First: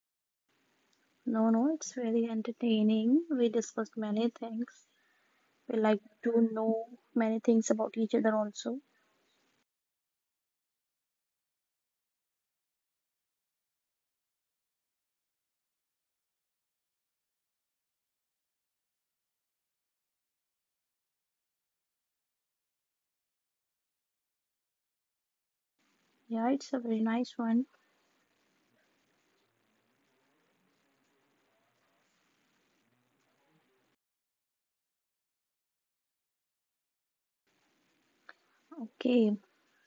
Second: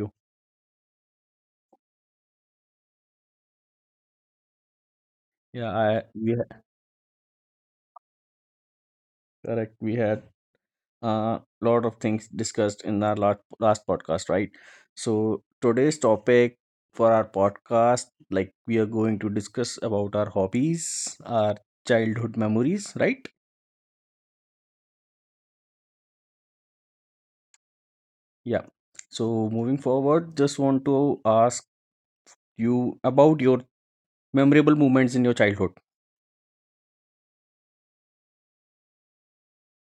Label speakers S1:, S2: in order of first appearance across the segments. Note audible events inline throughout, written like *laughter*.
S1: you?
S2: No, no, it's really entertaining. We discussed many things.
S1: Yeah,
S2: We like to know many things about each other also.
S1: correct. We had a lot of things discussed in our last podcast, right? So today's topic for our podcast, like we are going to discuss about our hobbies, our childhood memories, right?
S2: Yeah, it's a very nice one.
S1: Yeah. So moving forward, just want to ask you about your memorable moments in your childhood.
S2: Okay,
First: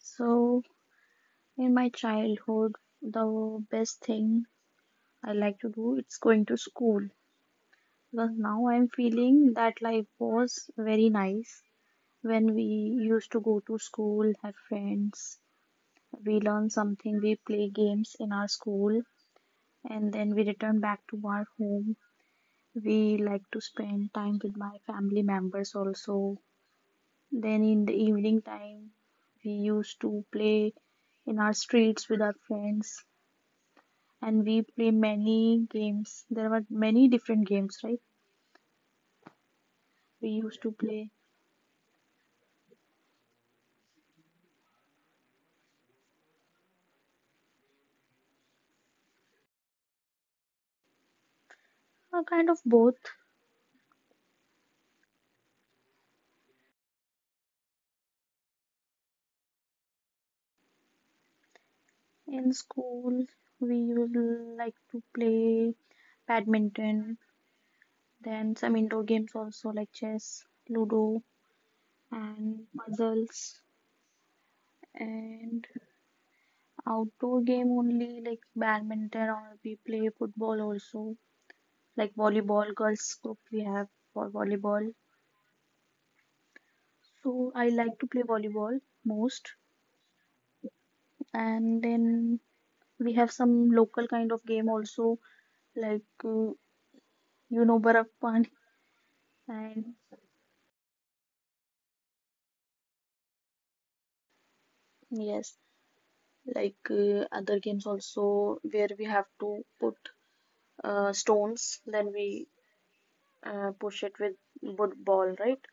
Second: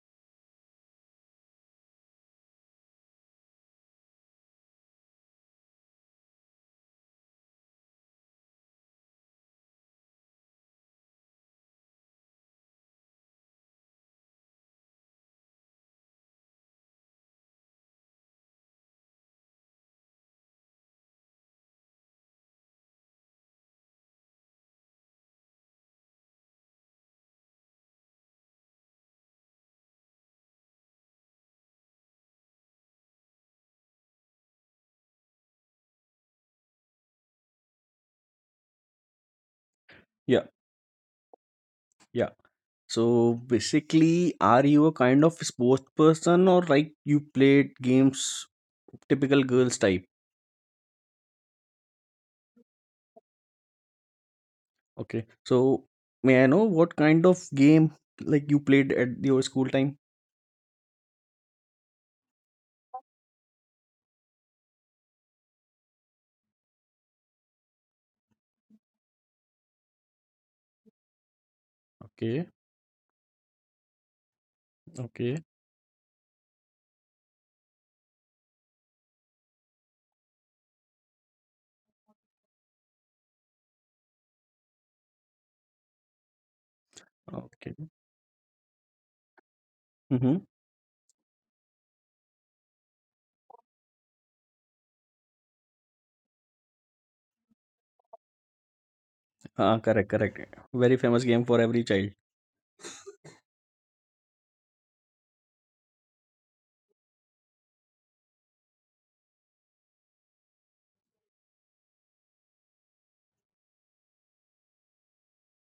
S2: so in my childhood, the best thing I like to do it's going to school because now I'm feeling that life was very nice when we used to go to school, have friends, we learn something, we play games in our school, and then we return back to our home. We like to spend time with my family members also. Then in the evening time, we used to play in our streets with our friends and we play many games. There were many different games, right? We
S1: Yeah,
S2: used to play
S1: yeah. So basically, are you a kind of sports person, or like you played games typical girls type?
S2: a kind of both.
S1: Okay. So may I know what kind of game like you played at your school time?
S2: In school, we would like to play badminton. Then some indoor games also like chess, ludo,
S1: Okay.
S2: and puzzles.
S1: Okay.
S2: And outdoor game only like badminton or we play football also like volleyball. Girls group we have for volleyball. So I
S1: Okay.
S2: like to play volleyball most.
S1: Mm-hmm.
S2: And then we have some local kind of game also like you know Barf Pani and
S1: Correct. Correct. Very famous game for every child.
S2: yes, like other games also where we have to put stones, then we push it with wood ball, right?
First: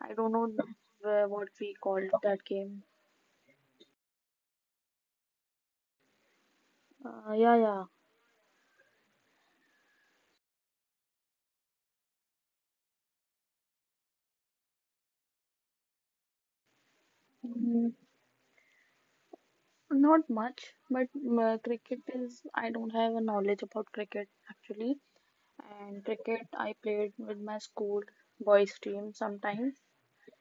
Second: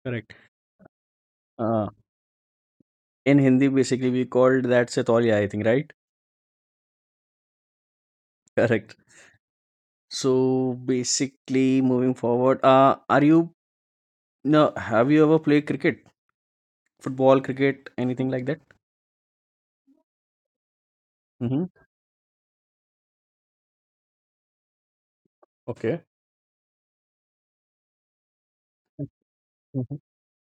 S2: I don't
S1: Correct.
S2: know where, what we
S1: Uh,
S2: called that game.
S1: in Hindi, basically, we called that Setolia, I think, right?
S2: Yeah, yeah.
S1: Correct. So basically, moving forward, are you no? Have you ever played cricket, football, cricket,
S2: Mm,
S1: anything like that?
S2: not much, but
S1: Mm-hmm.
S2: cricket is, I don't have a knowledge about cricket actually.
S1: Okay.
S2: And cricket, I played with my school boys team sometimes
S1: Mm-hmm.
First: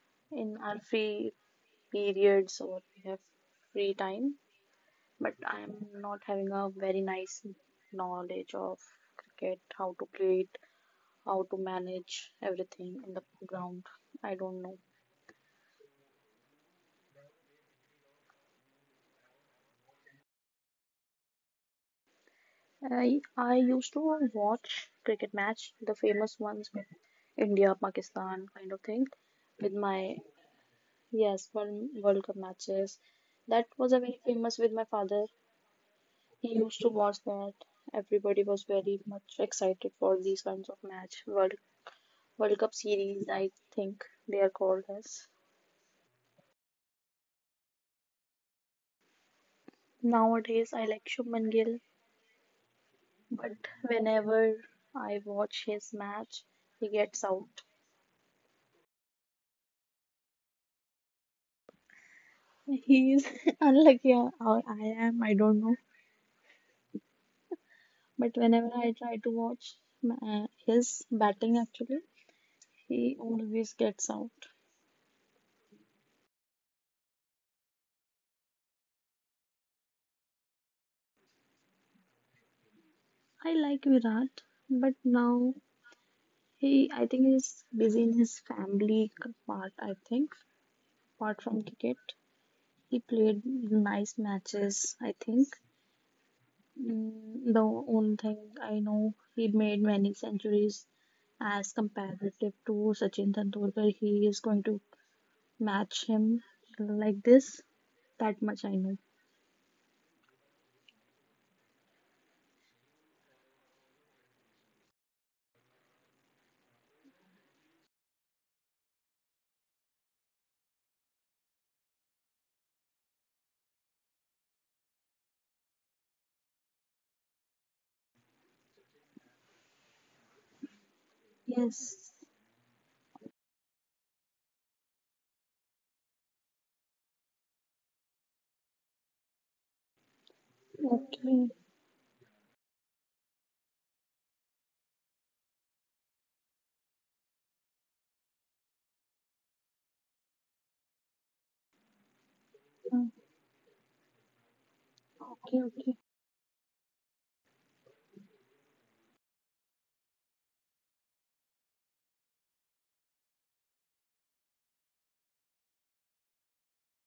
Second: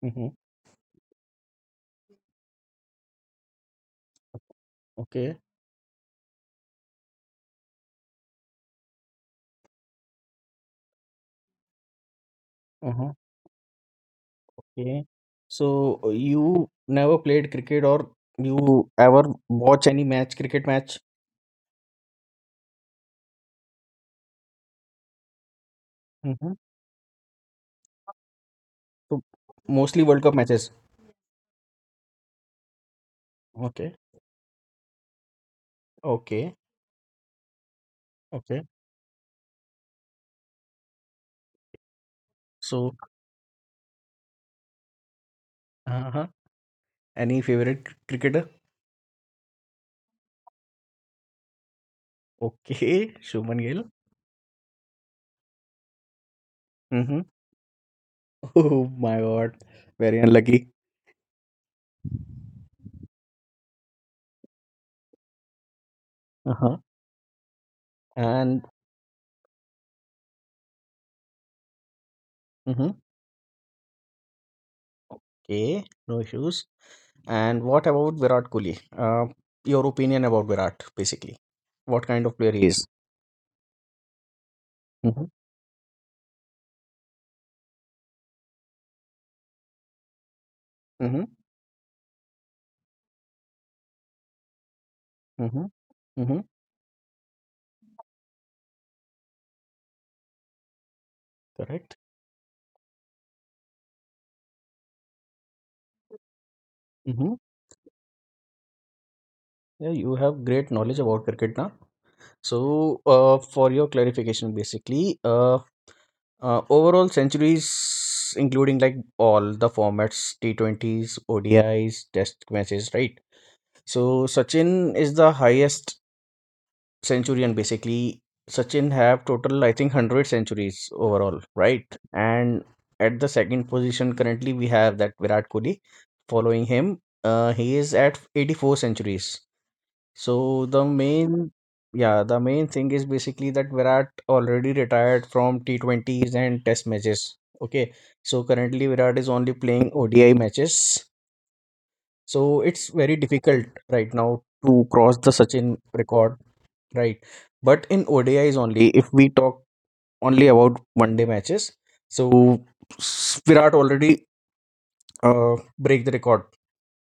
S1: Mm-hmm.
S2: in our free periods or we have free time. But
S1: Okay.
S2: I'm not having a very nice knowledge of cricket, how to play it how to manage everything in the ground. I don't know.
S1: Okay. So you never played cricket, or you ever watch any match, cricket match?
S2: I used to watch cricket match, the famous
S1: Mm-hmm.
S2: ones with India, Pakistan kind of thing,
S1: So
S2: with
S1: mostly
S2: my
S1: World Cup matches.
S2: yes, one World Cup matches. That
S1: Okay.
S2: was a very famous with my father.
S1: Okay.
S2: He used to watch that. Everybody
S1: Okay.
S2: was very much excited for these kinds of match. World Cup
S1: So
S2: series, I think they are called as.
S1: uh-huh. Any favorite cricketer?
S2: Nowadays, I like Shubman Gill.
S1: Okay. *laughs*
S2: But
S1: Shubman Gill.
S2: whenever I watch his match, he
S1: Mm-hmm.
S2: gets out.
S1: *laughs* Oh my God. Very unlucky.
S2: He is *laughs* unlucky, or I am, I don't know.
S1: Uh-huh.
S2: But
S1: And
S2: whenever I try to watch his batting, actually,
S1: Mm-hmm.
S2: he always gets out.
S1: Okay. No issues. And what about Virat Kohli? Your opinion about Virat, basically. What kind of player he is?
S2: I like Virat, but
S1: Mm-hmm.
S2: now he, I think, is busy in his family part, I think,
S1: Mm-hmm.
S2: apart from cricket. He played nice matches, I think.
S1: Mhm. Mhm.
S2: The only thing I know, he made many centuries as
S1: Correct?
S2: comparative to Sachin Tendulkar. He is going to match him like
S1: Mhm.
S2: this. That much I know.
S1: Yeah, you have great knowledge about cricket now. So, for your clarification, basically, overall centuries, including like all the formats, T20s, Is, Test matches, right? So, Sachin is the highest centurion, basically. Sachin have total, I think, 100 centuries overall, right?
S2: Yes.
S1: And at the second position, currently we have that Virat Kohli following him. He is at 84 centuries. So the
S2: Okay.
S1: main yeah the main thing is, basically, that Virat already retired from T20s and Test matches. Okay, so currently Virat is only playing odi matches. So it's
S2: Uh,
S1: very difficult right now to cross the
S2: okay.
S1: Sachin
S2: Okay.
S1: record. Right. But in O D is only, if we talk only about one day matches, so Virat already break the record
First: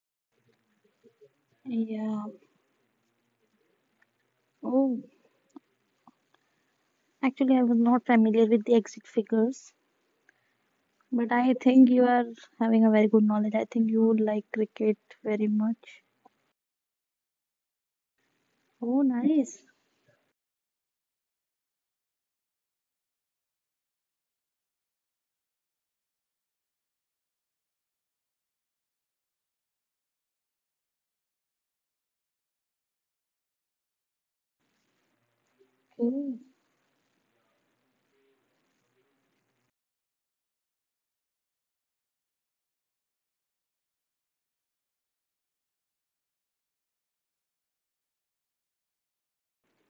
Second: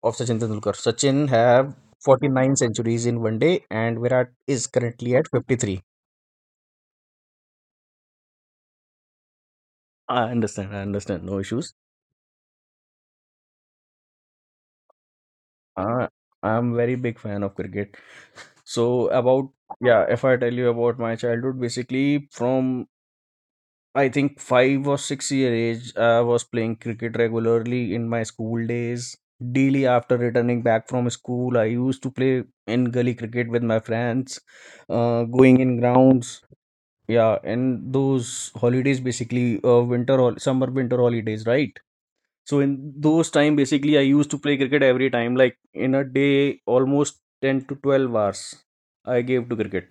S1: of Sachin Tendulkar. Sachin have
S2: Yeah.
S1: 49 centuries in one day, and Virat is
S2: Oh,
S1: currently at 53.
S2: actually, I was not familiar with the exit figures,
S1: I understand, I understand.
S2: but
S1: No
S2: I
S1: issues.
S2: think you are having a very good knowledge. I think you would like cricket very much.
S1: Uh, I'm very big fan of cricket.
S2: Oh,
S1: So
S2: nice.
S1: if I tell you about my childhood, basically from I think 5 or 6 year age, I was playing cricket regularly in my school days. Daily after returning back from school, I used to play in gully cricket with my friends, going in
S2: Okay.
S1: grounds. Yeah, and those holidays basically, winter or summer winter holidays, right? So in those time, basically, I used to play cricket every time, like in a day, almost 10 to 12 hours I gave to cricket.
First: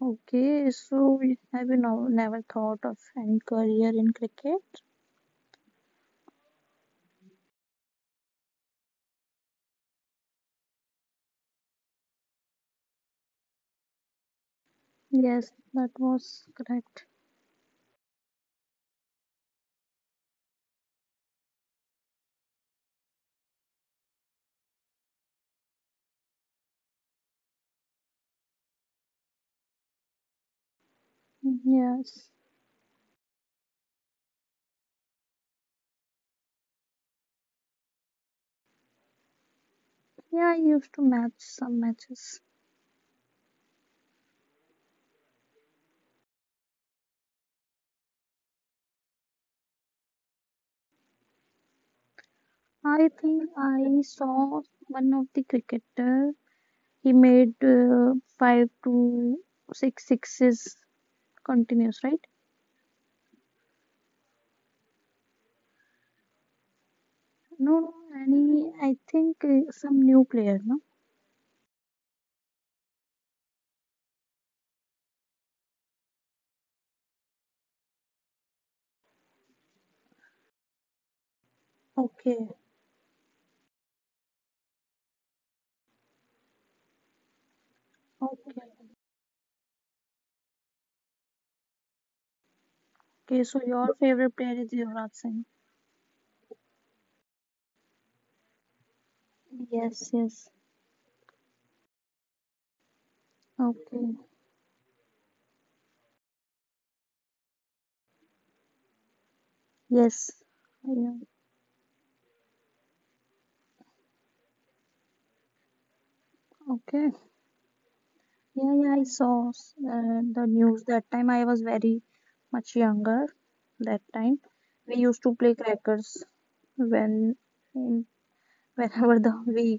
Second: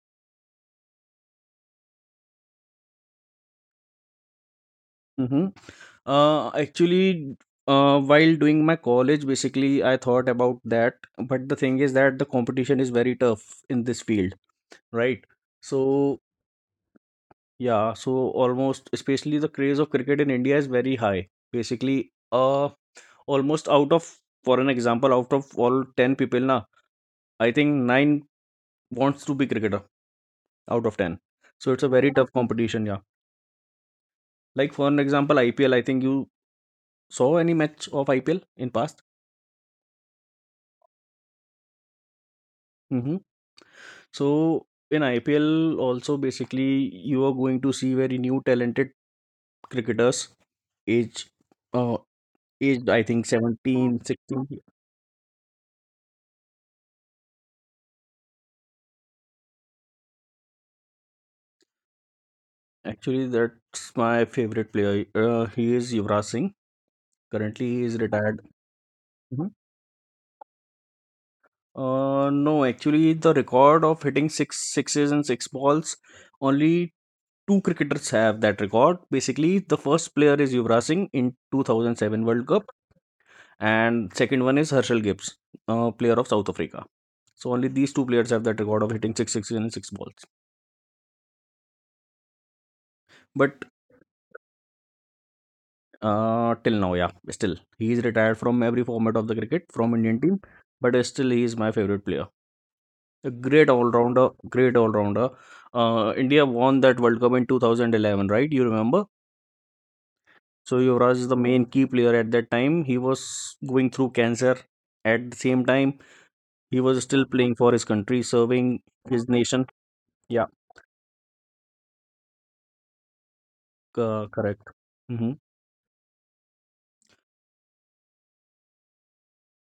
S2: Okay, so have you, no, never thought of any career in cricket?
S1: Mhm. Actually, while doing my college, basically, I thought about that. But the thing is that the competition is very tough in this field, right?
S2: Yes, that
S1: So,
S2: was correct.
S1: yeah, almost, especially the craze of cricket in India is very high. Basically, almost out of, for an example, out of all 10 people, na, I think 9 wants to be cricketer out of 10. So it's a very
S2: Yes.
S1: tough competition, yeah. Like, for an example, IPL, I think you saw any match of IPL in past?
S2: Yeah, I used to match some matches.
S1: Mm-hmm. So in IPL also, basically, you are going to see very new talented cricketers age uh aged I
S2: I
S1: think
S2: think I
S1: 17, 16.
S2: saw one of the cricketer. He made five to six sixes continuous, right?
S1: Actually, that's my favorite player. He is Yuvraj Singh. Currently,
S2: No,
S1: he
S2: no,
S1: is retired.
S2: any. I think
S1: Mhm.
S2: some new player, no?
S1: No, actually, the record of hitting six sixes and six balls, only two cricketers have that record. Basically, the first player is Yuvraj Singh in 2007 World
S2: Okay,
S1: Cup, and second one is Herschel Gibbs, player of South Africa. So only these two players have that
S2: okay,
S1: record of hitting six sixes in six balls.
S2: okay. So
S1: But
S2: your favorite player is Yuvraj Singh?
S1: till now, yeah, still he is retired from every format of the cricket from
S2: Yes,
S1: Indian team.
S2: yes.
S1: But still, he is my favorite player. A great all
S2: Okay.
S1: rounder, great all rounder. India won that World Cup in 2011, right? You remember?
S2: Yes.
S1: So Yuvraj
S2: Yeah.
S1: is the main key player at that time. He was going through cancer. At the same time, he was
S2: Okay.
S1: still playing for his country,
S2: Yeah,
S1: serving
S2: yeah, I
S1: his
S2: saw
S1: nation. Yeah,
S2: the news that time. I was very much younger that time.
S1: correct.
S2: We used
S1: Mm-hmm.
S2: to play crackers when, in, whenever the *laughs* we,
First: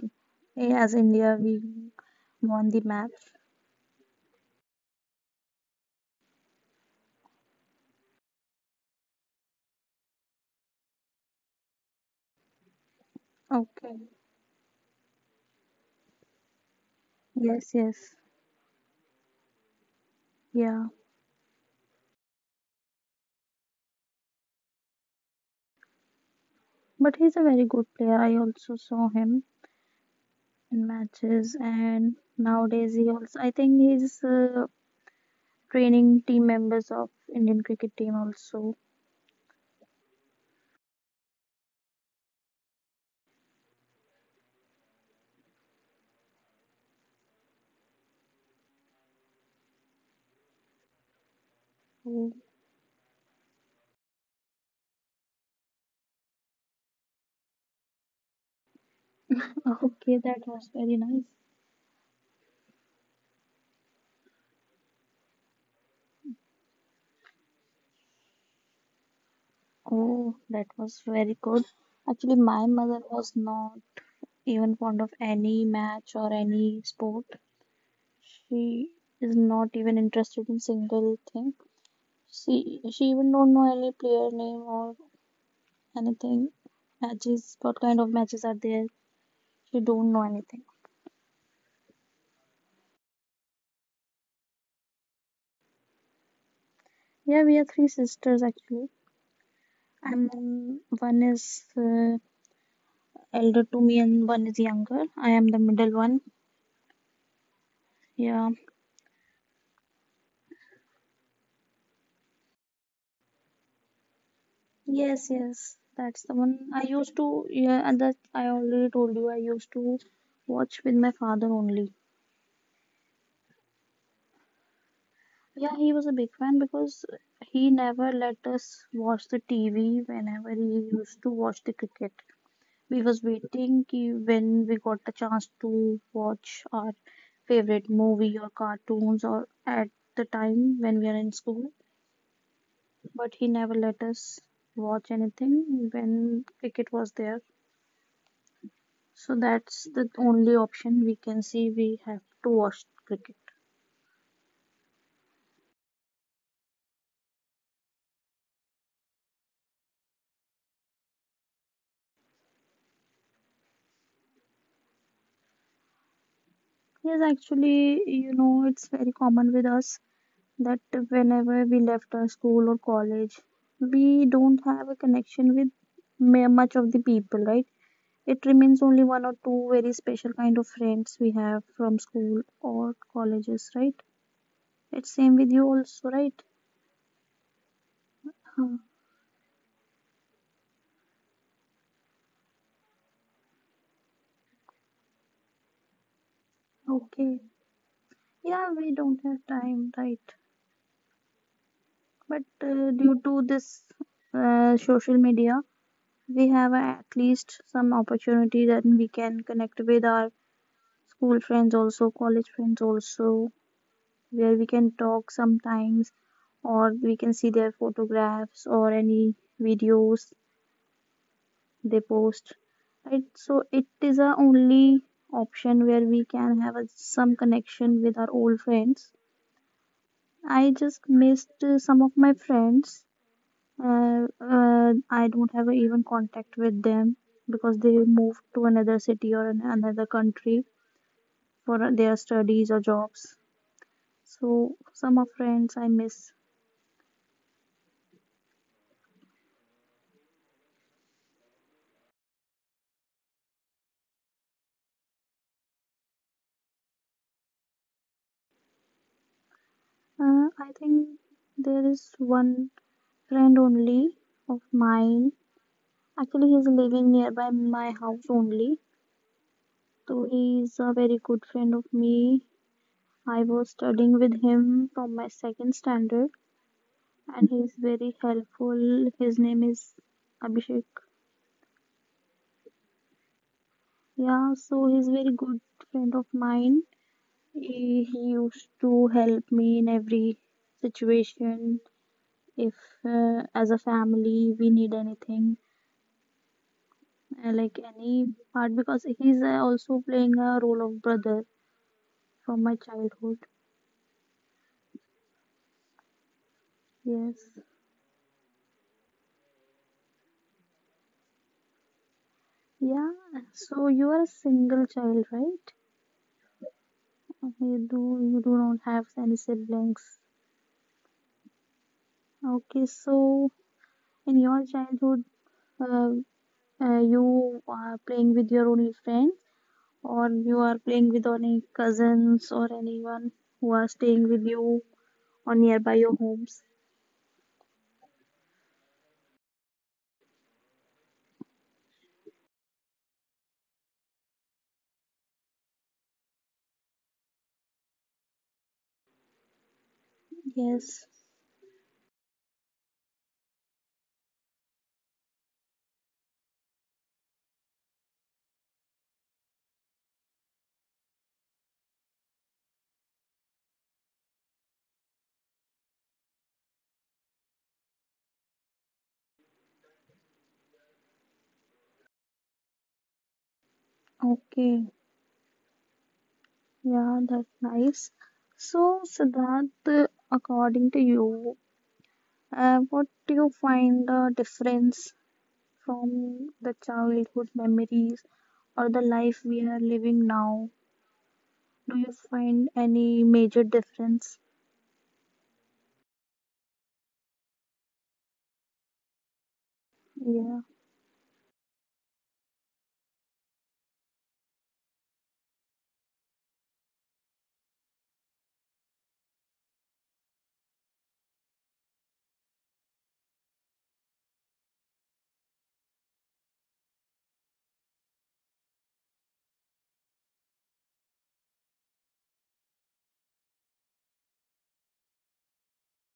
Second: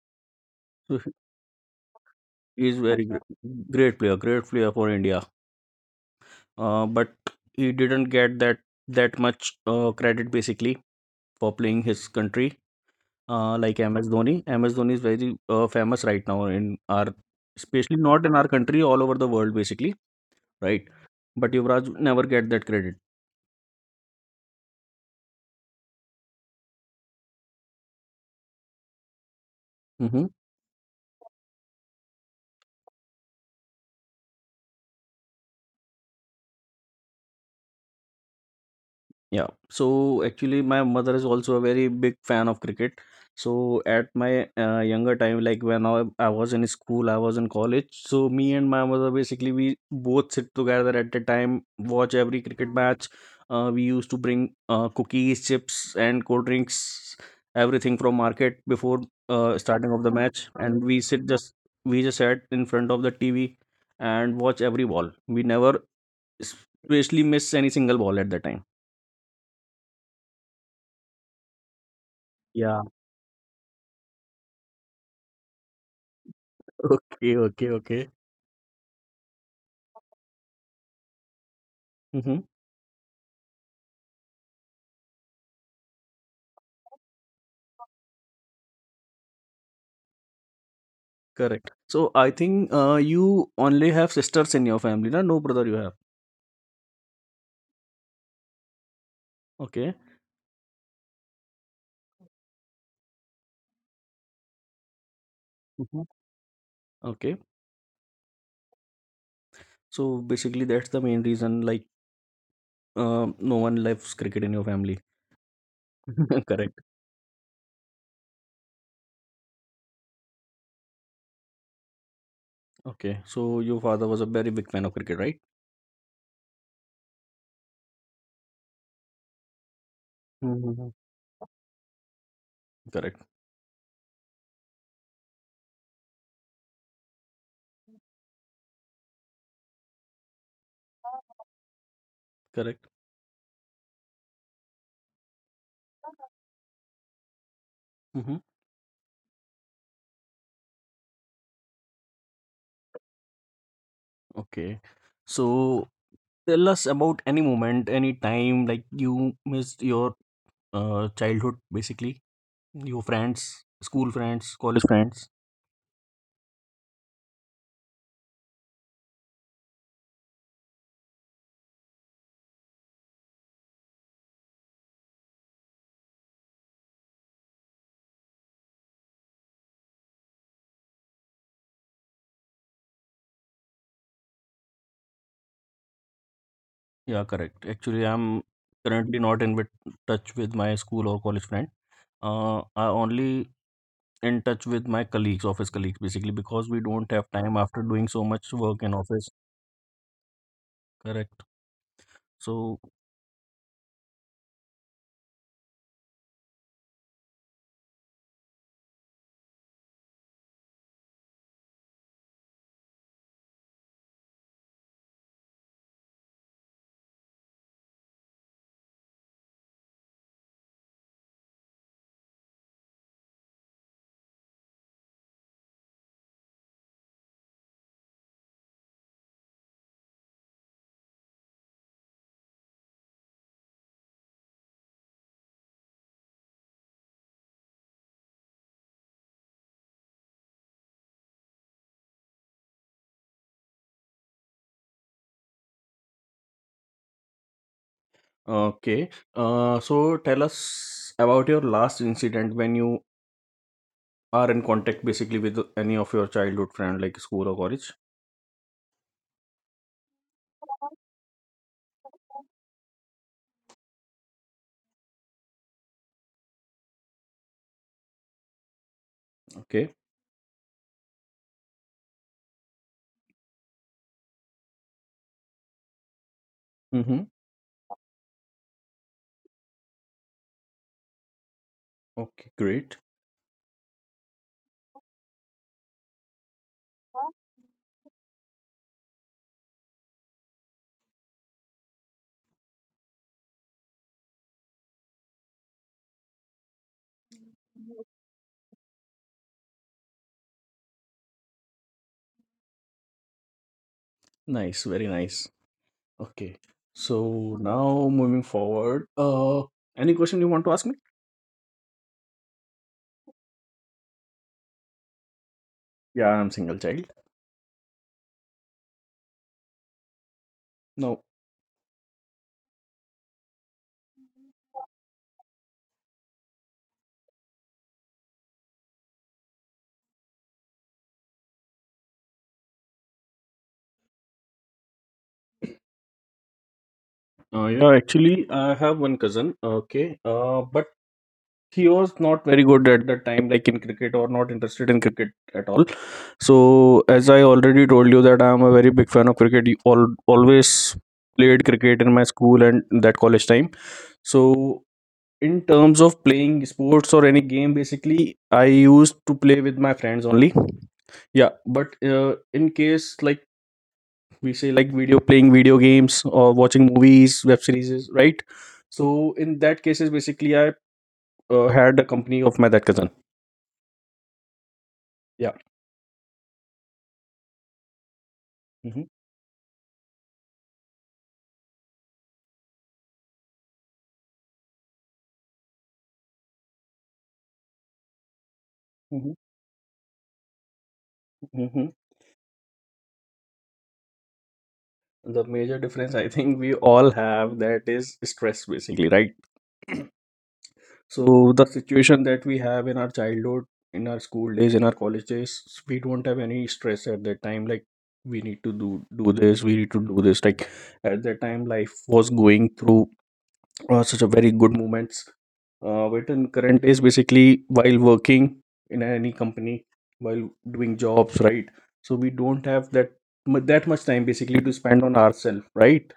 S2: as
S1: So,
S2: India, we
S1: he
S2: won
S1: is
S2: the
S1: very,
S2: match.
S1: okay, great player for India. But he didn't get that that much credit, basically, for playing his country. Like
S2: Okay.
S1: MS Dhoni is very famous right now in our,
S2: Yes,
S1: especially
S2: yes.
S1: not in our country, all over the world basically,
S2: Yeah.
S1: right? But Yuvraj never get that credit.
S2: But he's a very good player. I also saw him
S1: Mm-hmm.
S2: in matches, and nowadays he also, I think he's training team members of Indian cricket team also.
S1: Yeah. So actually, my mother is also a very big fan of cricket. So at my younger time, like when I was in school, I was in college. So me and my mother, basically, we both sit together at the time, watch every cricket match. We used to bring cookies, chips, and cold drinks, everything from market before starting of the
S2: Okay, that
S1: match,
S2: was
S1: and
S2: very nice.
S1: we just sat in front of the TV and watch every ball. We never especially miss any single ball at the time.
S2: Oh, that was very good. Actually, my
S1: Yeah.
S2: mother was not even fond of any match or any sport.
S1: Okay, okay, okay.
S2: She is not even interested in single thing.
S1: Hmm.
S2: She even don't know any player name or anything. Matches, what kind of matches are there? She don't know anything.
S1: Correct. So I think you only have sisters in your family, na? No brother you have.
S2: Yeah, we are three sisters actually,
S1: Okay.
S2: and one is elder to me and one is younger. I am the middle
S1: Hmm.
S2: one.
S1: Okay.
S2: Yeah.
S1: So basically, that's the main reason. Like, no one loves cricket in your family.
S2: Yes, yes, that's the
S1: *laughs*
S2: one.
S1: Correct.
S2: I used to, yeah, and that I already told you, I used to watch with my father only.
S1: Okay. So your father was a very big fan of cricket, right?
S2: Yeah, he was a big fan because he never let us watch the TV whenever he
S1: Hmm.
S2: used to watch the cricket. We was
S1: Correct.
S2: waiting ki when we got the chance to watch our favorite movie or cartoons or at the time when we are in school,
S1: Correct.
S2: but he never let us watch anything when cricket was there.
S1: Mm-hmm.
S2: So that's the only option we can see. We have to watch cricket.
S1: Okay. So tell us about any moment, any time like you missed your childhood, basically, your friends, school friends, college friends.
S2: Yes, actually, it's very common with us that whenever we left our school or college, we don't have a connection with much of the people, right? It remains only one or two very special kind of friends we have from school or colleges, right? It's same with you also, right?
S1: Yeah, correct. Actually, I'm
S2: Huh.
S1: currently not in bit touch with my school or college friend. I only in touch with my colleagues, office colleagues, basically, because we don't have
S2: Okay.
S1: time after doing so much
S2: Yeah,
S1: work
S2: we
S1: in
S2: don't
S1: office.
S2: have time, right?
S1: Correct.
S2: But
S1: So,
S2: due to this social media, we have at least some opportunity that we can connect with our school friends, also college friends, also where we can talk sometimes, or we can see their photographs or any videos they post. Right? So it is our only option where we can have a, some connection with our old friends. I just missed some of my friends. I don't have even contact with them because they moved to another city or another country for their studies or jobs. So some of friends I miss.
S1: okay. So tell us about your last incident when you are in contact, basically, with any of your childhood friend, like school or college.
S2: I think there is one friend only of mine. Actually, he's living nearby my house only.
S1: Okay.
S2: So he's a very good friend of me. I was studying with him from my second standard,
S1: Mm-hmm.
S2: and he's very helpful. His name is Abhishek.
S1: Okay, great.
S2: Yeah, so he's very good friend of mine. He used to help me in every situation. If as a family we need anything, like any part, because he's also playing a role of brother from my childhood.
S1: Nice, very nice. Okay.
S2: Yes.
S1: So now moving forward, any question you want to ask me?
S2: Yeah. So you are a single child, right?
S1: Yeah, I'm single child.
S2: You do not have any siblings.
S1: No.
S2: Okay. So in your childhood, uh, you are playing with your only friends or you are playing with any cousins or anyone who are staying with you or nearby your homes.
S1: Yeah, actually, I have one cousin. Okay. But he was not very good at that time, like in cricket, or not interested in cricket at all. So as I already told you that I am a very big fan of cricket. You all always
S2: Yes.
S1: played cricket in my school and that college time. So in terms of playing sports or any game, basically, I used to play with my friends only. Yeah, but in case, like we say, like video playing video games or watching movies, web series, right? So in that cases, basically, I had the company of my that cousin.
S2: Okay.
S1: Yeah.
S2: Yeah, that's nice. So,
S1: Hmm.
S2: Siddharth, according to you, what do you find the difference from the childhood memories or the
S1: Hmm.
S2: life we are living now?
S1: Hmm.
S2: Do you find any major difference?
S1: The major difference, I think, we all have that is stress, basically, right? *clears throat*
S2: Yeah,
S1: So the situation that we have in our childhood, in our school days, in our college days, we don't have any stress at that time. Like, we need to do this, we need to do this. Like at that time, life was going through such a very good moments. But in current days, basically, while working in any company, while doing jobs, right? So we don't have that that much time basically to spend on ourselves, right?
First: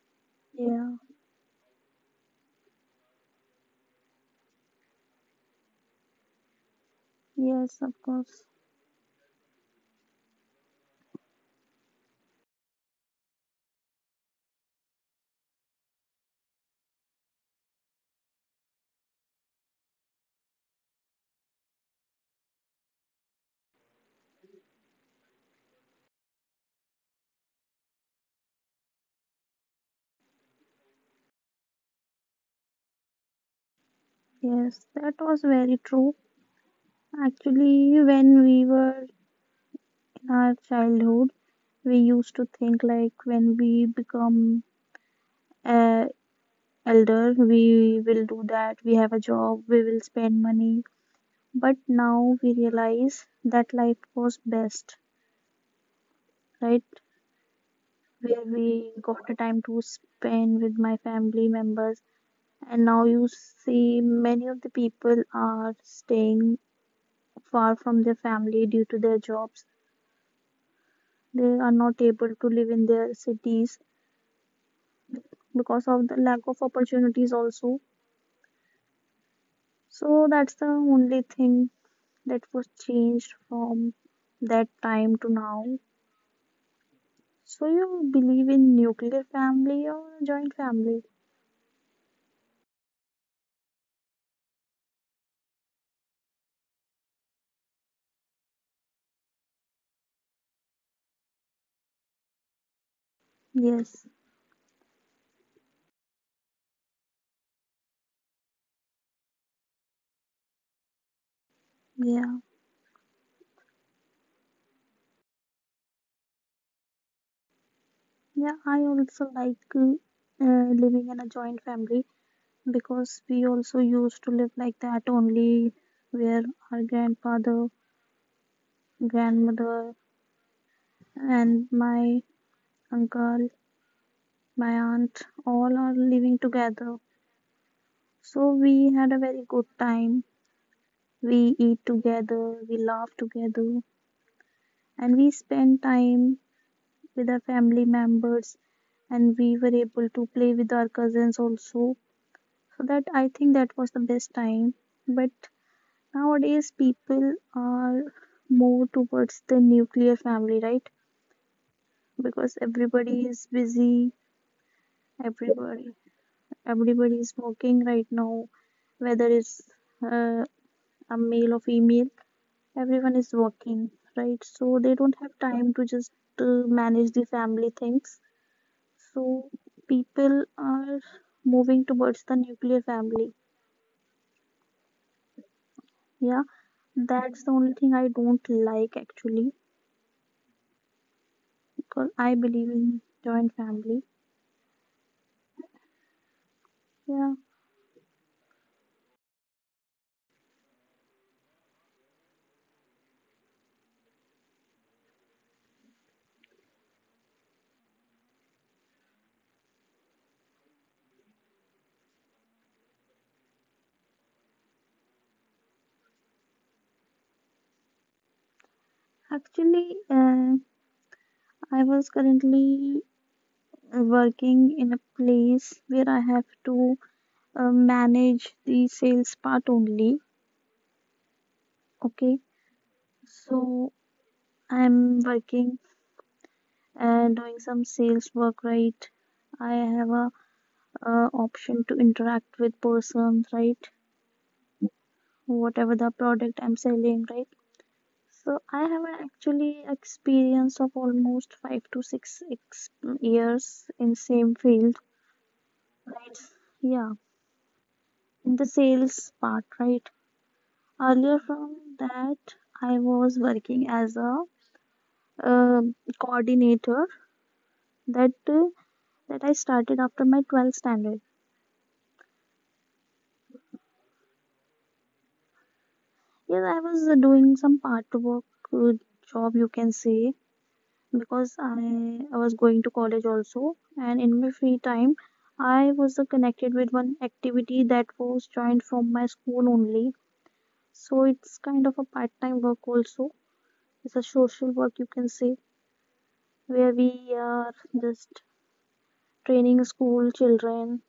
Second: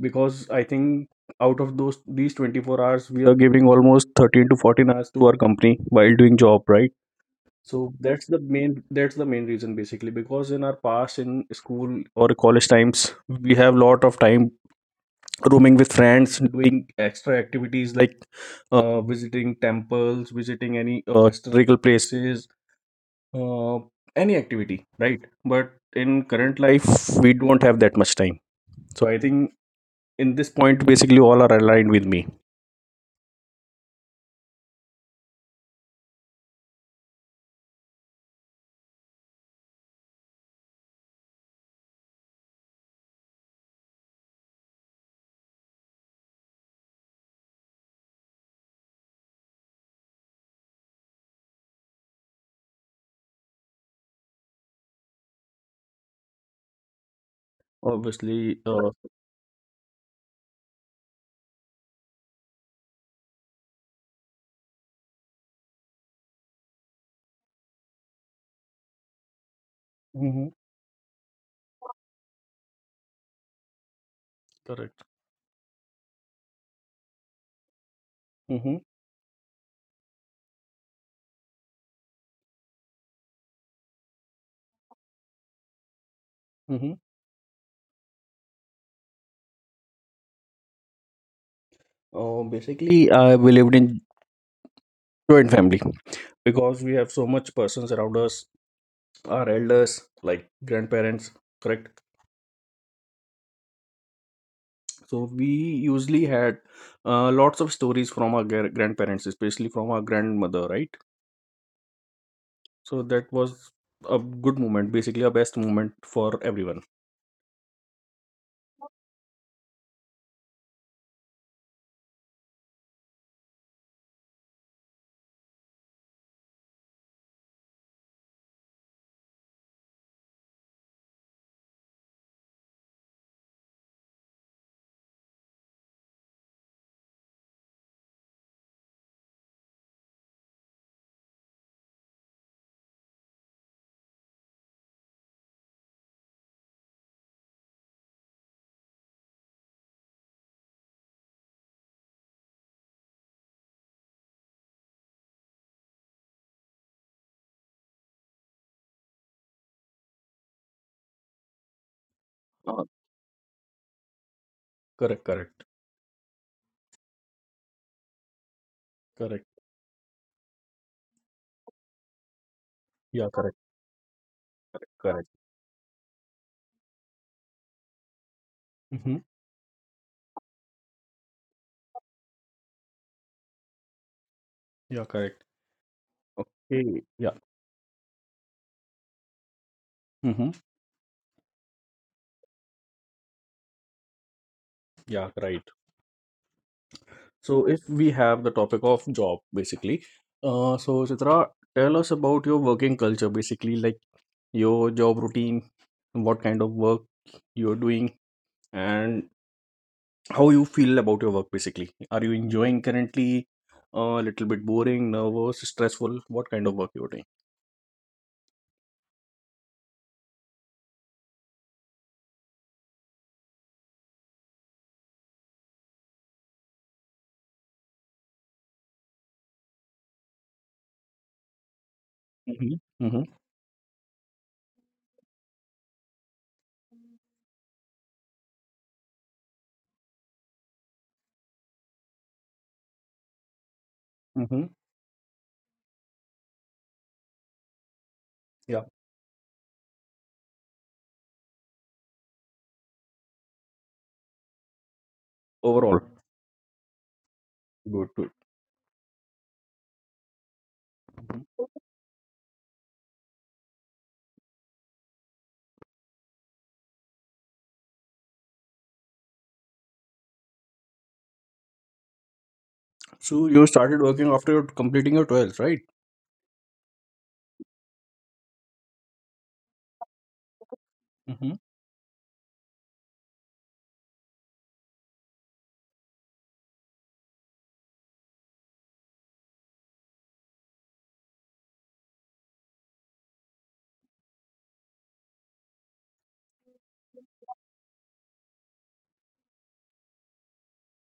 S1: Because I
S2: yeah,
S1: think out of those these 24 hours, we are giving almost 13 to 14 hours to our company while doing job, right?
S2: yes, of
S1: So
S2: course.
S1: that's the main reason, basically, because in our past, in school or college times, we have lot of time roaming with friends, doing extra activities like visiting temples, visiting any historical places, uh, any activity, right? But in current life, we don't have that much time. So I think in this point, basically, all are aligned with me.
S2: Yes, that was very true. Actually, when we were in our childhood, we used to think like when we become uh, elder, we will do that, we have a job, we will spend money. But now we realize that life was best, right? Where
S1: Obviously,
S2: we got the time to spend with my family members. And now you see many of the people are staying far from their family due to their jobs,
S1: mhm,
S2: they are not able to live in their cities
S1: correct.
S2: because of the lack of opportunities also.
S1: Hmm.
S2: So that's the only thing that was changed from that time to now.
S1: Hmm.
S2: So you believe in nuclear family or joint family?
S1: Basically, we lived in joint family because we have so much persons around us, our elders, like grandparents. Correct.
S2: Yes,
S1: So we usually had lots of stories from our grandparents, especially from our grandmother, right?
S2: yeah,
S1: So that was a good moment, basically a best moment for everyone.
S2: yeah, I also like living in a joint family because we also used to live like that only where our grandfather, grandmother and my uncle, my aunt, all are living together. So we had a very good time. We eat together, we laugh together, and we spend time with our family members. And we were able to play with our cousins also. So that I think that was the best time. But nowadays, people are more towards the nuclear family, right? Because
S1: Uh,
S2: everybody is busy,
S1: Correct, correct,
S2: everybody Everybody is working right now, whether
S1: correct.
S2: it's uh, a male or female, everyone
S1: Yeah,
S2: is
S1: correct,
S2: working, right? So they don't
S1: correct.
S2: have time to just manage the family things.
S1: Mm-hmm.
S2: So people are moving towards the nuclear family.
S1: Yeah, correct.
S2: Yeah,
S1: Okay. Yeah.
S2: that's the only thing I don't like actually,
S1: Mm-hmm.
S2: because I believe in joint family.
S1: Yeah, right.
S2: Yeah,
S1: So if we have the topic of job, basically, so Chitra, tell us about your working culture, basically, like your job routine, what kind of work you're doing, and how you feel about your work. Basically, are you enjoying currently, a little bit boring, nervous, stressful, what kind of work you're doing?
S2: actually, I was currently working in a place where I have to manage the sales part only. Okay,
S1: Mm-hmm. Mm-hmm.
S2: so I'm working and doing some sales work, right? I have a option to interact with persons, right?
S1: Mm-hmm.
S2: Whatever the product I'm selling, right? So
S1: Yeah,
S2: I have an actually experience of almost 5 to 6 years in same field,
S1: overall
S2: right? Yeah,
S1: good good.
S2: in the sales part, right? Earlier
S1: Mhm.
S2: from that, I was working as a um coordinator that uh, that I started after my 12th standard.
S1: So you started working after completing your 12th, right?
S2: Yes, I was doing some part work uh, job, you can say,
S1: Mm-hmm.
S2: because I was going to college also, and in my free time, I was connected with one activity that was joined from my school only. So it's kind of a part time work also. It's a social work, you can say, where we are just training school children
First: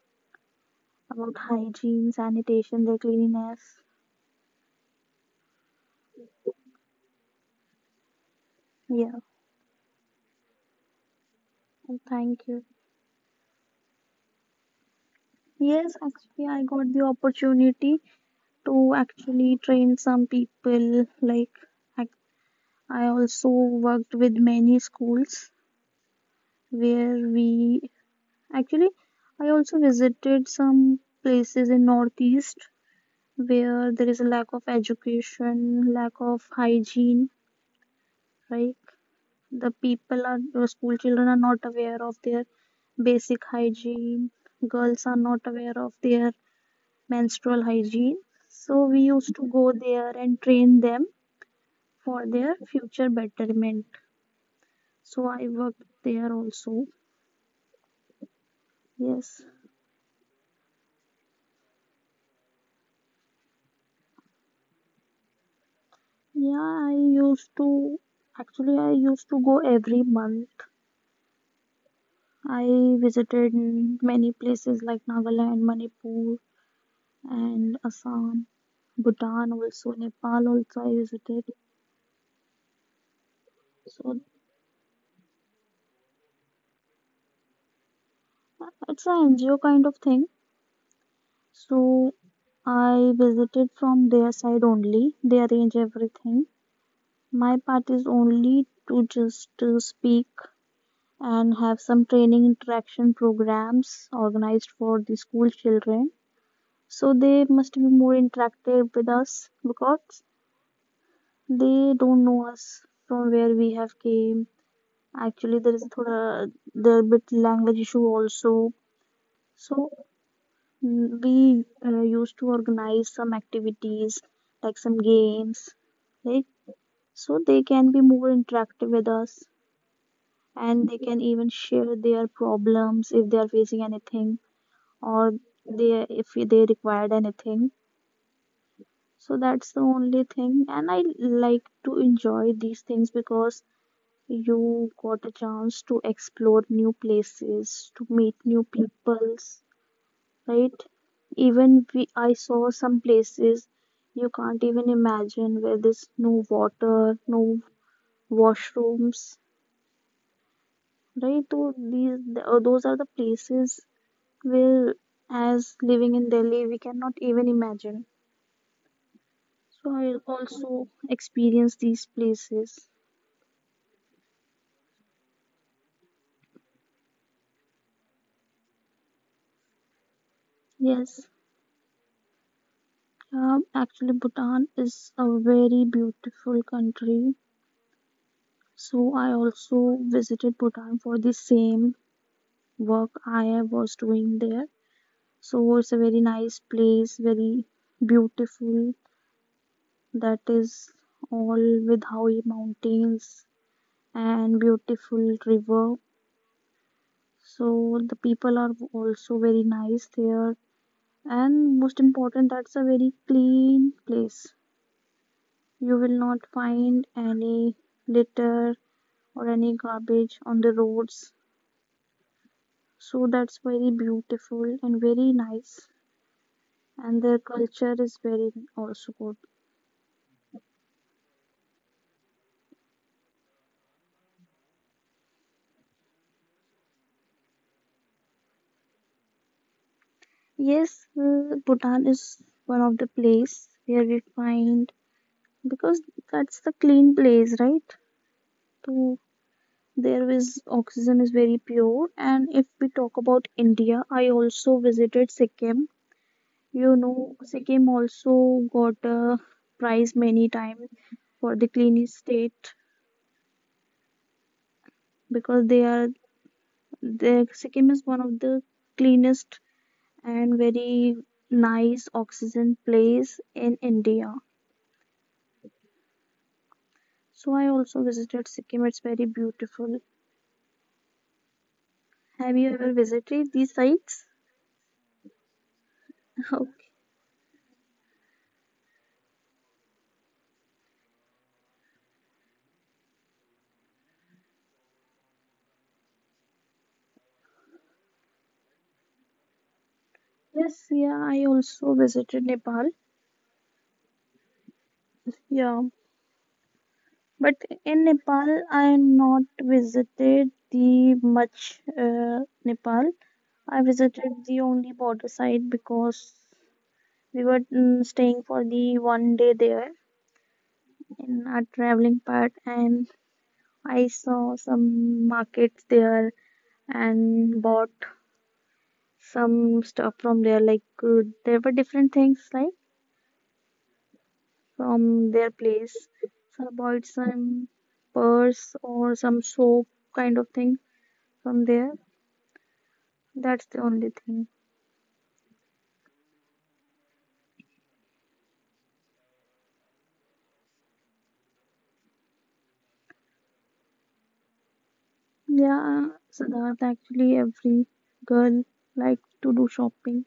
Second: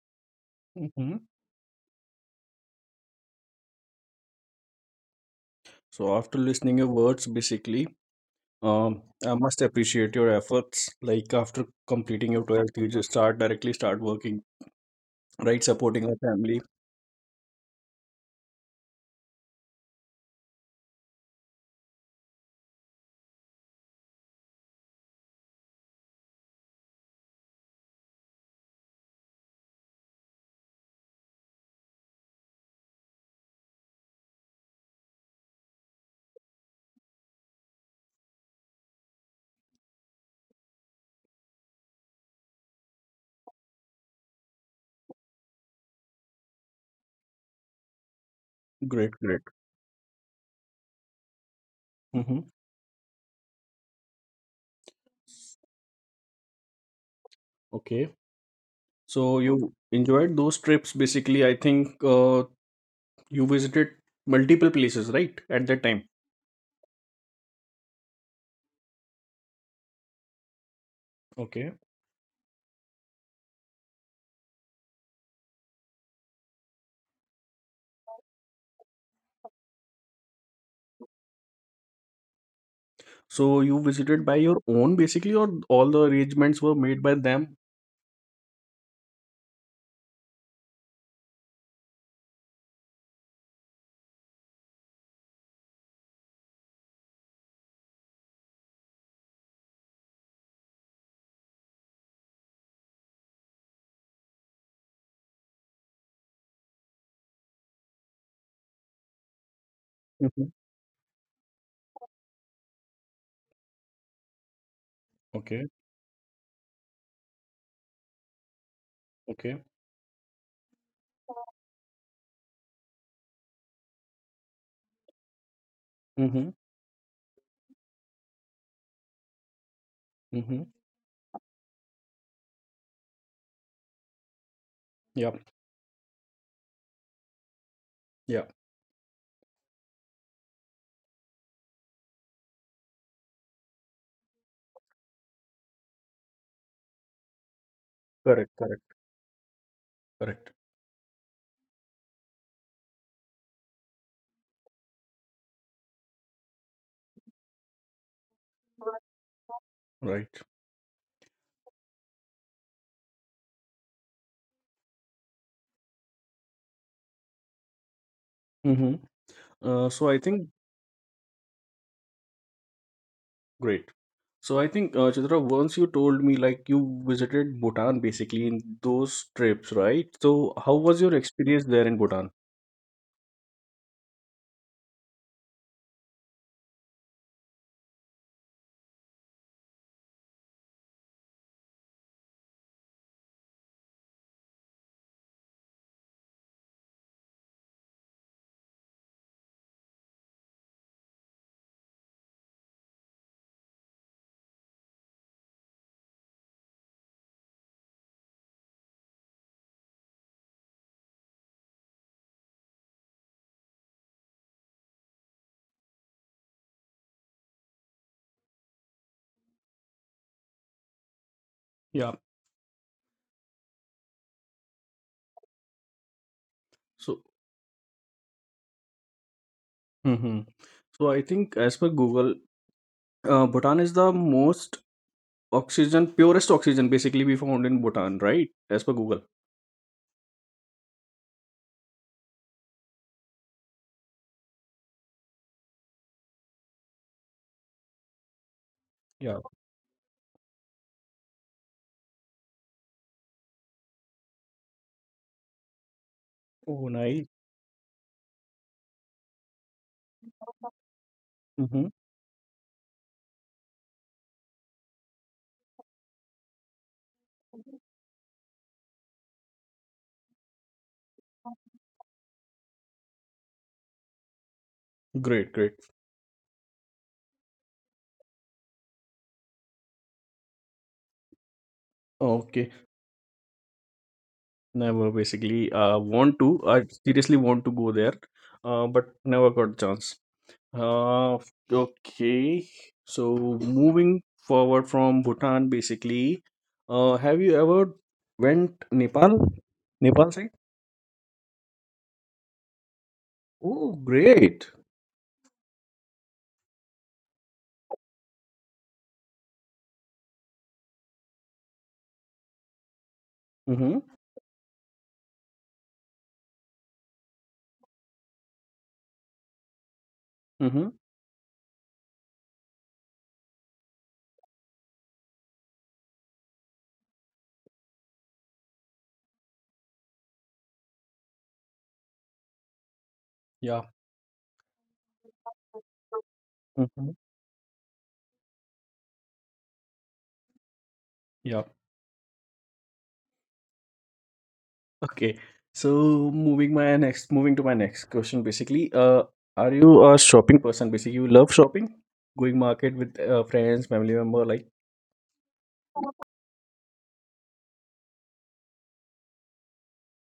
S1: Mm-hmm.
S2: about hygiene, sanitation, their cleanliness.
S1: So after listening your words basically, um,
S2: Yeah.
S1: I must appreciate your efforts. Like, after
S2: Oh,
S1: completing
S2: thank
S1: your
S2: you.
S1: 12th you just start directly start working, right,
S2: Yes,
S1: supporting your
S2: actually,
S1: family.
S2: I got the opportunity to actually train some people. Like, I, I also worked with many schools where we actually, I also visited some places in Northeast where there is a lack of education, lack of hygiene, right? The people are the school children are not aware of their basic hygiene, girls are not aware of their menstrual hygiene, so we
S1: Great,
S2: used
S1: great.
S2: to go there and train them for
S1: Mm-hmm.
S2: their future betterment. So I worked there also.
S1: Okay. So
S2: Yes.
S1: you enjoyed those trips basically. I think you visited multiple places, right? At that time.
S2: Yeah, I used to, actually I used to go every month.
S1: Okay.
S2: I visited many places like Nagaland, Manipur and Assam, Bhutan also, Nepal also I visited.
S1: So you
S2: So
S1: visited by your own basically, or all the arrangements were made by them?
S2: it's a NGO kind of thing. So I visited from their side only. They arrange everything. My part is only to just speak and have some training interaction programs organized for the school children. So they must be more interactive with us because
S1: Mm-hmm.
S2: they don't know us from where we have came. Actually,
S1: Okay.
S2: there is a thoda, there bit language issue also.
S1: Okay.
S2: So we used to organize some activities like some games, like
S1: Mm-hmm.
S2: so they can be more interactive with us
S1: Mm-hmm.
S2: and they can even share their problems if they are facing anything
S1: Yeah.
S2: or they if they required anything.
S1: Yeah.
S2: So that's the only thing, and I like to enjoy these things because you got a chance to explore new places, to meet
S1: Correct.
S2: new
S1: Correct.
S2: peoples,
S1: Correct.
S2: right? Even I saw some places you can't even imagine where there's no water, no washrooms,
S1: Right.
S2: right? So those are the places where, as living in Delhi, we cannot even imagine.
S1: Mm-hmm.
S2: So
S1: So
S2: I
S1: I think
S2: also experienced these places.
S1: great. So I think, Chitra, once you told me like you visited Bhutan basically in those trips, right? So how was your
S2: Yes,
S1: experience there in Bhutan?
S2: actually Bhutan is a very beautiful country. So I also visited Bhutan for the same work I was doing there. So it's a very nice place, very beautiful. That is all with Howe Mountains and beautiful river. So the people are also very nice there. And most important, that's a very clean place. You will not find any litter or any garbage on the roads.
S1: Yeah.
S2: So that's very beautiful and very nice.
S1: So.
S2: And their culture is very also good.
S1: Mm-hmm. So I think as per Google, Bhutan is the most oxygen, purest oxygen basically we found in Bhutan, right? As per Google.
S2: Yes, Bhutan is one of the place where we find because that's the clean place, right? So
S1: Yeah.
S2: there is oxygen is very pure. And if we talk about India, I also visited Sikkim.
S1: Oh,
S2: You
S1: nice.
S2: know, Sikkim also got a prize many times for the
S1: Mm-hmm.
S2: cleanest state because they are the Sikkim is one of the cleanest and very nice oxygen place in India.
S1: Great, great.
S2: So I also visited Sikkim. It's very beautiful. Have you
S1: Okay.
S2: ever visited these sites?
S1: Never basically want
S2: *laughs*
S1: to,
S2: Okay.
S1: I seriously want to go there, but never got chance. Uh, okay. So moving forward from Bhutan, basically, have you ever went Nepal? Nepal side?
S2: Yes, yeah, I also visited Nepal.
S1: Oh, great.
S2: Yeah, but in Nepal, I not visited the much Nepal. I
S1: Mm-hmm.
S2: visited the only border side because we were staying for the 1 day there
S1: Mm-hmm.
S2: in our traveling part, and I saw some markets there and bought some stuff from there like there were different things like
S1: Yeah.
S2: from their place, so I bought
S1: Mm-hmm.
S2: some purse or some soap kind of thing
S1: Yeah.
S2: from there. That's the only thing.
S1: Okay. So moving to my next question, basically, are you a shopping person? Basically, you love shopping, going market with friends, family member, like
S2: Yeah, Siddharth, actually every girl like to do shopping,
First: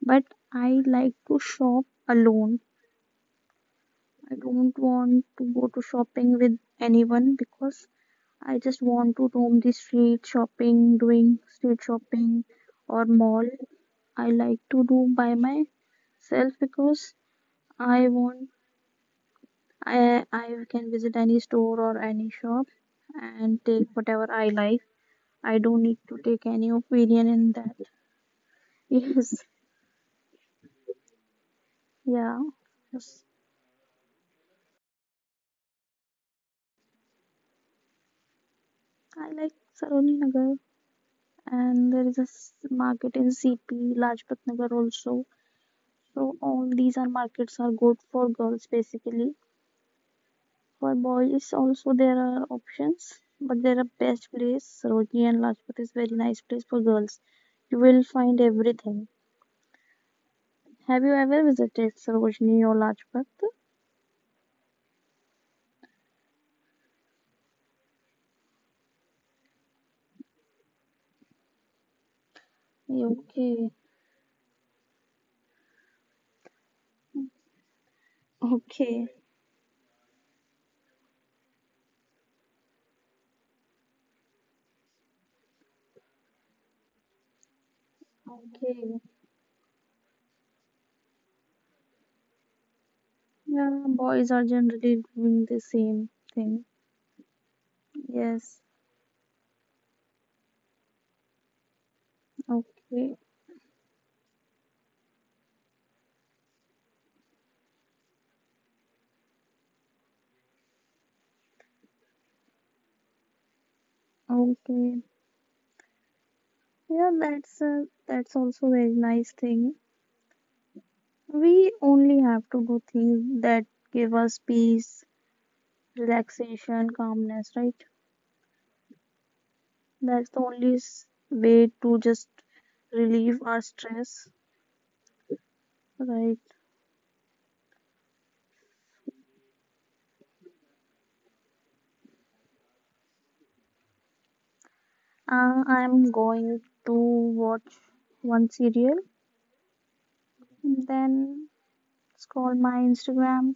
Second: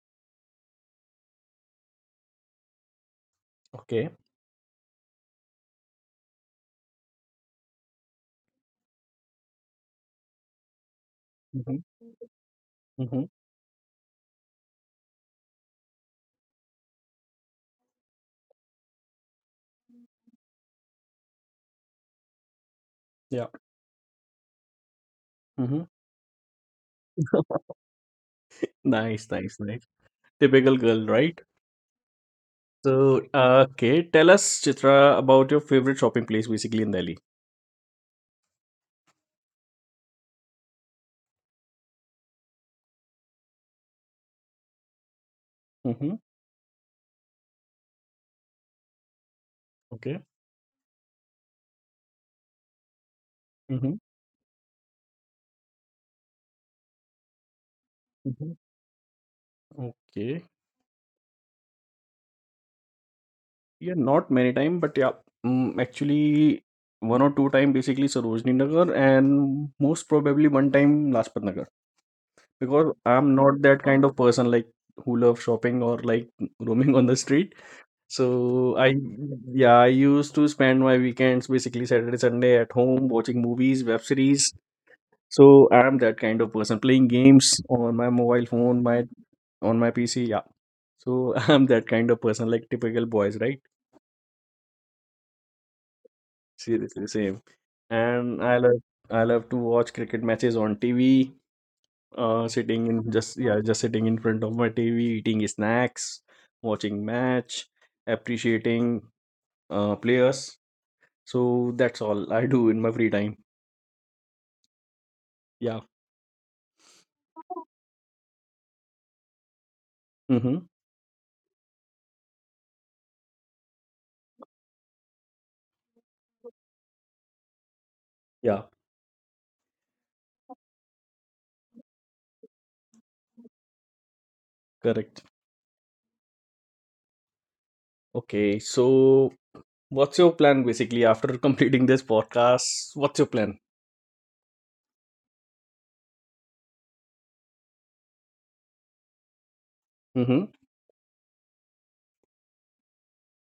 S2: but I like to shop alone.
S1: okay.
S2: I don't want to go to shopping with anyone because I just want to roam the street shopping, doing
S1: Mm-hmm.
S2: street shopping or
S1: Mm-hmm.
S2: mall. I like to do by myself because I want I can visit any store or any shop
S1: Yeah.
S2: and take whatever I like. I don't
S1: Mm-hmm.
S2: need to take any opinion in that.
S1: *laughs*
S2: *laughs*
S1: Nice,
S2: Yes,
S1: nice, nice. Typical girl, right?
S2: yeah.
S1: So,
S2: Yes.
S1: okay, tell us, Chitra, about your favorite shopping place, basically in Delhi.
S2: I like Saroni Nagar, and there is a market in CP, Lajpat Nagar also.
S1: Mm-hmm.
S2: So all these are markets are good for girls basically.
S1: Okay.
S2: For boys also there are options, but there are
S1: Mm-hmm.
S2: best place. Sarojini and Lajpat is very nice place for girls. You will find
S1: Mm-hmm.
S2: everything.
S1: Okay.
S2: Have you ever visited Sarojini or Lajpat?
S1: Yeah, not many time, but yeah, mm, actually one or two time basically Sarojini Nagar and most probably one time Lajpat Nagar, because I'm not
S2: Okay,
S1: that kind of person like who love shopping or like roaming on the street. So I
S2: okay,
S1: yeah, I used to spend my weekends basically Saturday, Sunday at home watching movies, web series. So I'm that kind of person, playing games on my mobile phone,
S2: okay.
S1: my on my PC. Yeah, so *laughs* I'm that kind of person, like typical boys, right?
S2: Yeah, boys are generally doing the same thing.
S1: Seriously, same. And
S2: Yes.
S1: I love to watch cricket matches on TV, sitting in
S2: Okay.
S1: just yeah, just sitting in front of my TV, eating snacks, watching match, appreciating players. So that's all I do in my free time.
S2: Okay.
S1: Yeah.
S2: Yeah, that's a, that's also very nice thing.
S1: Mm-hmm.
S2: We only have to do things that give us peace, relaxation, calmness, right?
S1: Yeah,
S2: That's way to just relieve our stress,
S1: correct.
S2: right?
S1: Okay, so what's your plan basically after *laughs* completing this podcast? What's your plan?
S2: I'm going to watch one serial,
S1: Mm-hmm.
S2: then scroll my Instagram.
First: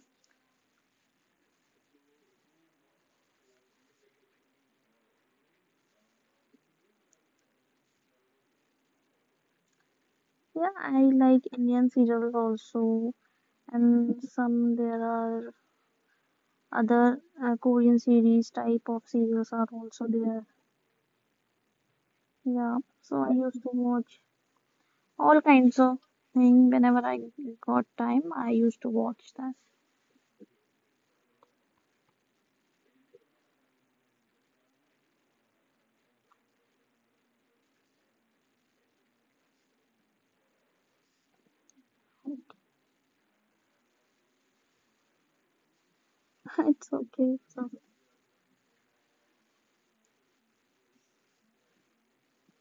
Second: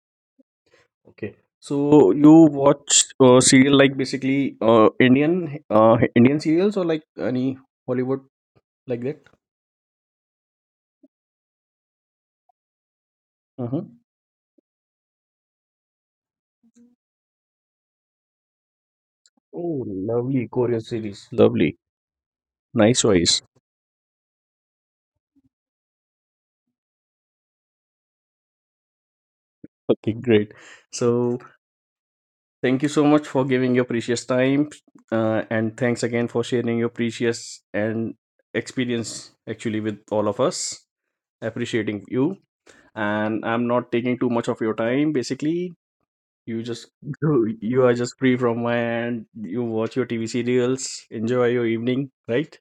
S1: Okay. So you watch serial like basically Indian Indian serials or like any Hollywood, like that?
S2: Yeah, I like Indian serials also,
S1: Uh-huh.
S2: and some there are other Korean series type of serials are
S1: Oh,
S2: also there.
S1: lovely Korean series. Lovely.
S2: Yeah,
S1: Nice
S2: so I
S1: choice.
S2: used to watch all kinds of thing whenever I got time. I used to watch that.
S1: Okay, great. So thank you so much for giving your precious time, and thanks again for sharing your precious and experience actually with all of us. Appreciating you. And I'm not taking too much of your time basically.
S2: *laughs*
S1: You just
S2: It's
S1: *laughs*
S2: okay. So
S1: you are just free from my end. You watch your TV serials, enjoy your evening, right?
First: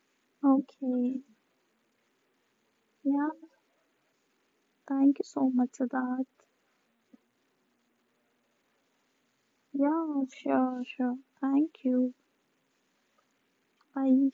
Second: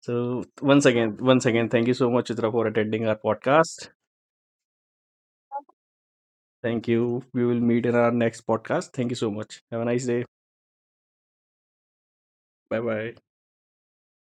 S1: So
S2: okay.
S1: once again, thank you so much, Chitra, for attending our
S2: Yeah.
S1: podcast.
S2: Thank you so much, Siddharth.
S1: Thank you. We will meet in our next podcast. Thank you so much. Have a nice
S2: Yeah.
S1: day.
S2: Sure. Sure. Thank you.
S1: Bye bye.
S2: Bye.